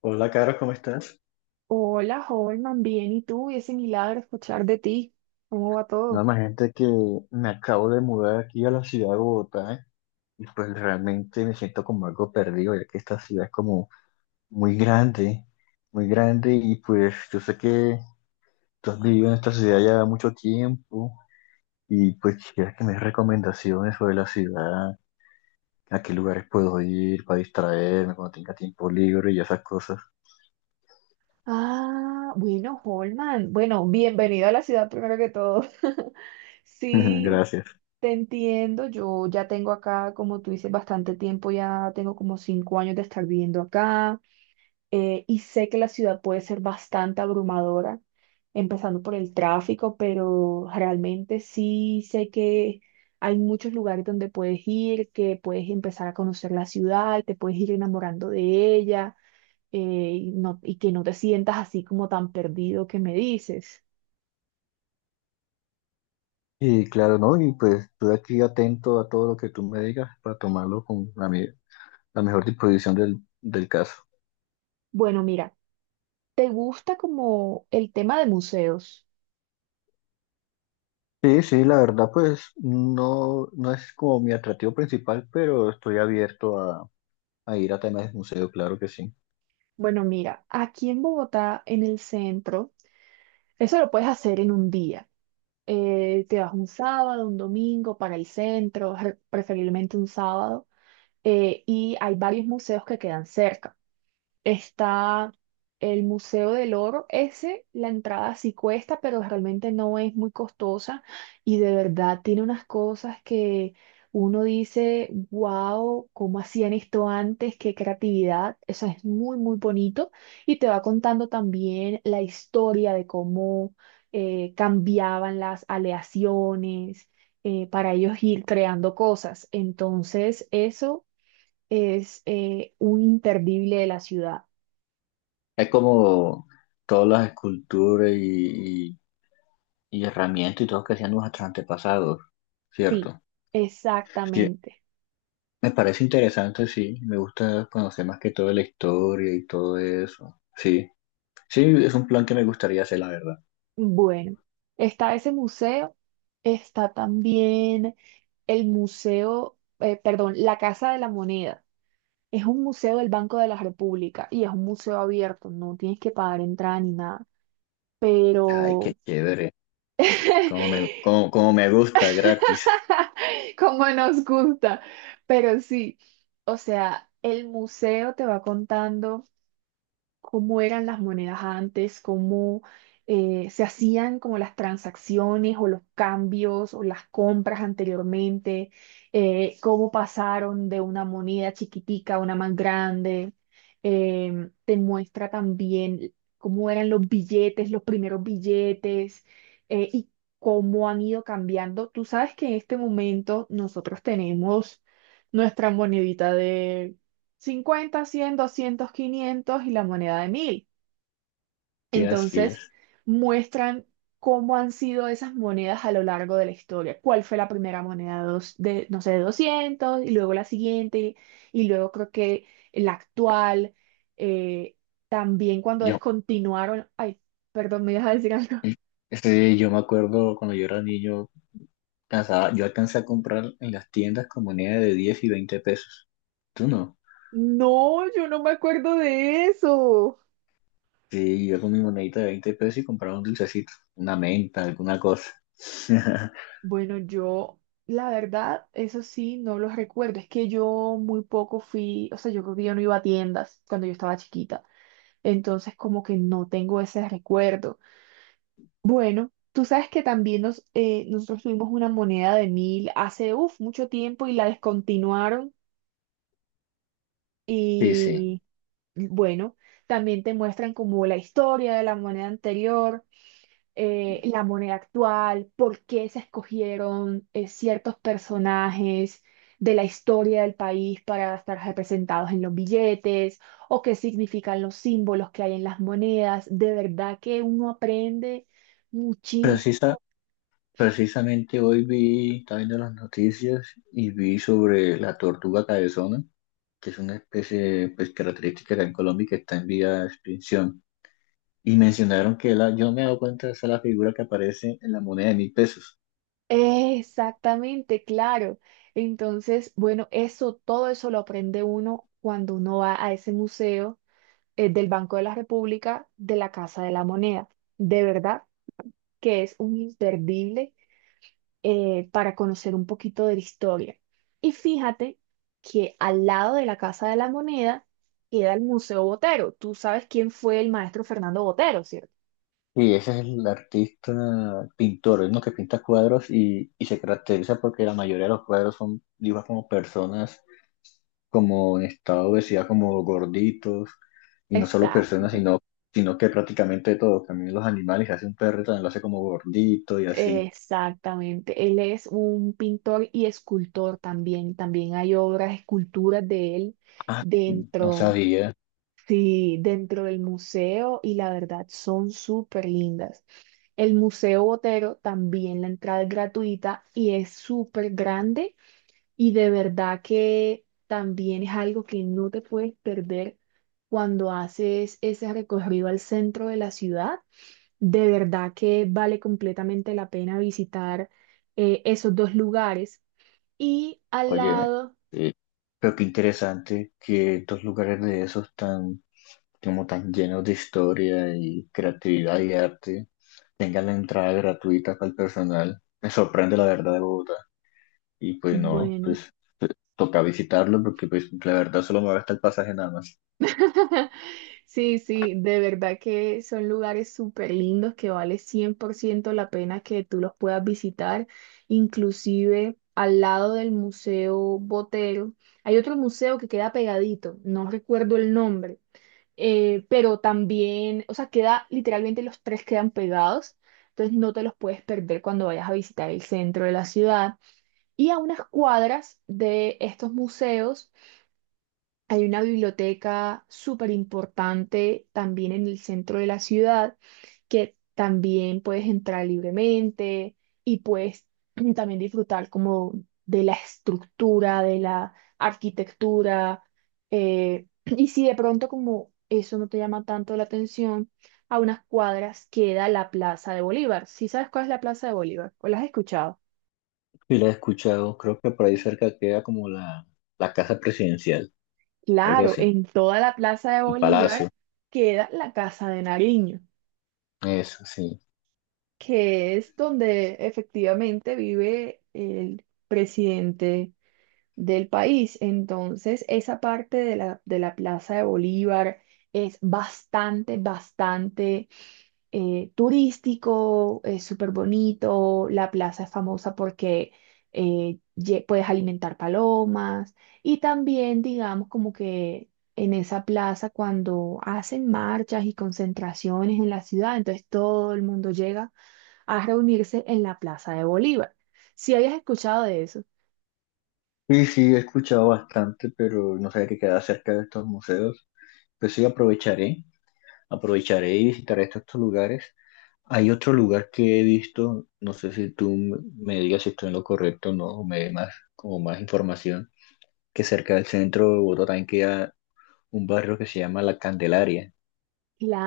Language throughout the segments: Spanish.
Hola, Caro, ¿cómo estás? Hola, Holman, bien, ¿y tú? Y ese milagro escuchar de ti. ¿Cómo va No, todo? imagínate que me acabo de mudar aquí a la ciudad de Bogotá, ¿eh? Y pues realmente me siento como algo perdido, ya que esta ciudad es como muy grande, muy grande y pues yo sé que tú has vivido en esta ciudad ya mucho tiempo y pues quisiera que me des recomendaciones sobre la ciudad, a qué lugares puedo ir para distraerme cuando tenga tiempo libre y esas cosas. Ah, bueno, Holman, bueno, bienvenido a la ciudad primero que todo. Sí, Gracias. te entiendo, yo ya tengo acá, como tú dices, bastante tiempo, ya tengo como 5 años de estar viviendo acá. Y sé que la ciudad puede ser bastante abrumadora, empezando por el tráfico, pero realmente sí sé que hay muchos lugares donde puedes ir, que puedes empezar a conocer la ciudad, te puedes ir enamorando de ella, y que no te sientas así como tan perdido que me dices. Y claro, ¿no? Y pues estoy aquí atento a todo lo que tú me digas para tomarlo con la medida, la mejor disposición del caso. Bueno, mira, ¿te gusta como el tema de museos? Sí, sí, la verdad, pues no, no es como mi atractivo principal, pero estoy abierto a ir a temas de museo, claro que sí. Bueno, mira, aquí en Bogotá, en el centro, eso lo puedes hacer en un día. Te vas un sábado, un domingo para el centro, preferiblemente un sábado, y hay varios museos que quedan cerca. Está el Museo del Oro. Ese, la entrada sí cuesta, pero realmente no es muy costosa y de verdad tiene unas cosas que uno dice, wow, ¿cómo hacían esto antes? Qué creatividad. Eso es muy, muy bonito. Y te va contando también la historia de cómo cambiaban las aleaciones para ellos ir creando cosas. Entonces, eso es un imperdible de la ciudad. Es como todas las esculturas y herramientas y todo que hacían nuestros antepasados, Sí, ¿cierto? Sí, exactamente. me parece interesante, sí, me gusta conocer más que todo la historia y todo eso. Sí, sí, es un plan que me gustaría hacer, la verdad. Bueno, está ese museo, está también el museo, perdón, la Casa de la Moneda. Es un museo del Banco de la República y es un museo abierto, no tienes que pagar entrada ni nada. Ay, qué Pero, chévere, como me, cómo- cómo me gusta, gratis. como nos gusta, pero sí, o sea, el museo te va contando cómo eran las monedas antes, cómo se hacían como las transacciones o los cambios o las compras anteriormente, cómo pasaron de una moneda chiquitica a una más grande. Te muestra también cómo eran los billetes, los primeros billetes y cómo han ido cambiando. Tú sabes que en este momento nosotros tenemos nuestra monedita 50, 100, 200, 500 y la moneda de 1000. Sí, así Entonces, es. muestran cómo han sido esas monedas a lo largo de la historia. ¿Cuál fue la primera moneda de, no sé, de 200 y luego la siguiente y luego creo que la actual. eh, También cuando Yo, descontinuaron, ay, perdón, me ibas a decir algo. yo me acuerdo cuando yo era niño, cansaba, yo alcancé a comprar en las tiendas con moneda de 10 y 20 pesos. ¿Tú no? No, yo no me acuerdo de eso. Sí, yo con mi monedita de 20 pesos y compraba un dulcecito, una menta, alguna cosa. Bueno, yo, la verdad, eso sí, no los recuerdo. Es que yo muy poco fui, o sea, yo creo que yo no iba a tiendas cuando yo estaba chiquita. Entonces, como que no tengo ese recuerdo. Bueno, tú sabes que también nos, nosotros tuvimos una moneda de 1000 hace, uf, mucho tiempo y la descontinuaron. Sí, sí. Y bueno, también te muestran como la historia de la moneda anterior. La moneda actual, por qué se escogieron ciertos personajes de la historia del país para estar representados en los billetes, o qué significan los símbolos que hay en las monedas. De verdad que uno aprende muchísimo. Precisa, precisamente hoy vi, estaba viendo las noticias y vi sobre la tortuga cabezona, que es una especie pues, característica acá en Colombia y que está en vía de extinción. Y mencionaron que yo no me he dado cuenta de esa es la figura que aparece en la moneda de 1.000 pesos. Exactamente, claro. Entonces, bueno, eso, todo eso lo aprende uno cuando uno va a ese museo del Banco de la República, de la Casa de la Moneda. De verdad que es un imperdible para conocer un poquito de la historia. Y fíjate que al lado de la Casa de la Moneda queda el Museo Botero. Tú sabes quién fue el maestro Fernando Botero, ¿cierto? Y ese es el artista pintor, es uno que pinta cuadros y se caracteriza porque la mayoría de los cuadros son dibujos como personas como en estado de obesidad, como gorditos, y no solo personas, Exacto, sino, sino que prácticamente todo, también los animales, hace un perro también lo hace como gordito y así. exactamente. Él es un pintor y escultor también. También hay obras, esculturas de él Ah, sí, no dentro, sabía, sí, dentro del museo y la verdad son súper lindas. El Museo Botero también la entrada es gratuita y es súper grande. Y de verdad que también es algo que no te puedes perder cuando haces ese recorrido al centro de la ciudad. De verdad que vale completamente la pena visitar esos dos lugares. Y al oye, lado, eh, pero qué interesante que estos lugares de esos tan como tan llenos de historia y creatividad y arte, tengan la entrada gratuita para el personal. Me sorprende la verdad de Bogotá. Y pues no, bueno. pues eh, toca visitarlo porque pues la verdad solo me va el pasaje nada más. Sí, sí, de verdad que son lugares súper lindos que vale 100% la pena que tú los puedas visitar. Inclusive al lado del Museo Botero hay otro museo que queda pegadito, no recuerdo el nombre, pero también, o sea, queda literalmente, los tres quedan pegados, entonces no te los puedes perder cuando vayas a visitar el centro de la ciudad. Y a unas cuadras de estos museos hay una biblioteca súper importante también en el centro de la ciudad, que también puedes entrar libremente y puedes también disfrutar como de la estructura, de la arquitectura. Y si de pronto como eso no te llama tanto la atención, a unas cuadras queda la Plaza de Bolívar. ¿Sí sabes cuál es la Plaza de Bolívar? ¿O la has escuchado? Y la he escuchado, creo que por ahí cerca queda como la casa presidencial, algo Claro, así, en toda la Plaza de el Bolívar palacio, queda la Casa de Nariño, eso sí. que es donde efectivamente vive el presidente del país. Entonces, esa parte de la Plaza de Bolívar es bastante, bastante turístico, es súper bonito. La plaza es famosa porque puedes alimentar palomas y también, digamos, como que... En esa plaza, cuando hacen marchas y concentraciones en la ciudad, entonces todo el mundo llega a reunirse en la Plaza de Bolívar. Si habías escuchado de eso, Y sí, he escuchado bastante, pero no sabía que queda cerca de estos museos. Pues sí, aprovecharé y visitaré estos lugares. Hay otro lugar que he visto, no sé si tú me digas si estoy en lo correcto o no, o me dé más, como más información, que cerca del centro de Bogotá también queda un barrio que se llama La Candelaria,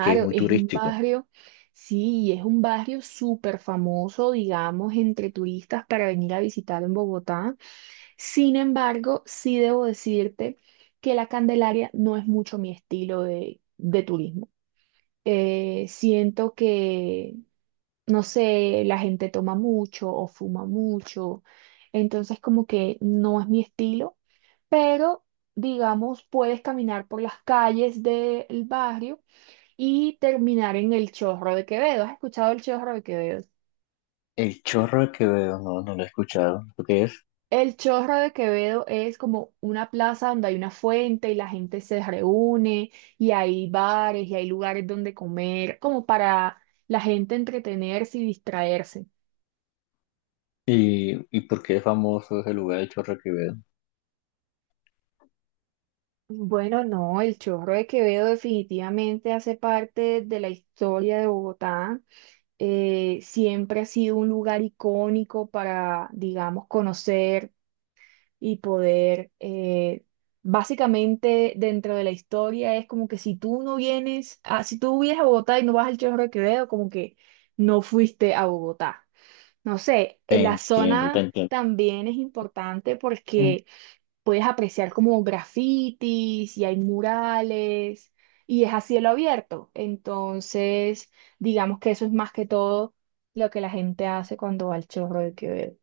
que es muy es un turístico. barrio, sí, es un barrio súper famoso, digamos, entre turistas para venir a visitar en Bogotá. Sin embargo, sí debo decirte que la Candelaria no es mucho mi estilo de turismo. Siento que, no sé, la gente toma mucho o fuma mucho, entonces como que no es mi estilo. Pero, digamos, puedes caminar por las calles del barrio y terminar en el Chorro de Quevedo. ¿Has escuchado el Chorro de Quevedo? El Chorro que veo, no, no lo he escuchado, ¿lo qué es? El Chorro de Quevedo es como una plaza donde hay una fuente y la gente se reúne y hay bares y hay lugares donde comer, como para la gente entretenerse y distraerse. ¿Y por qué es famoso ese lugar, el Chorro que veo? Bueno, no, el Chorro de Quevedo definitivamente hace parte de la historia de Bogotá. Siempre ha sido un lugar icónico para, digamos, conocer y poder, básicamente dentro de la historia es como que si tú vienes a Bogotá y no vas al Chorro de Quevedo, como que no fuiste a Bogotá. No sé, Te en la entiendo, te zona entiendo. también es importante Mm. porque puedes apreciar como grafitis y hay murales y es a cielo abierto. Entonces, digamos que eso es más que todo lo que la gente hace cuando va al Chorro de Quevedo.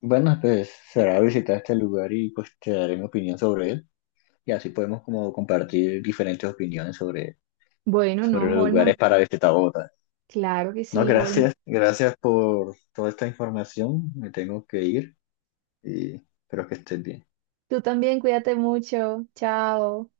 Bueno, pues será visitar este lugar y pues te daré mi opinión sobre él, y así podemos como compartir diferentes opiniones sobre, Bueno, sobre no, los lugares Holman. para visitar Bogotá. Claro que No, sí, Holman. gracias, gracias por toda esta información. Me tengo que ir, y espero que estés bien. Tú también cuídate mucho. Chao.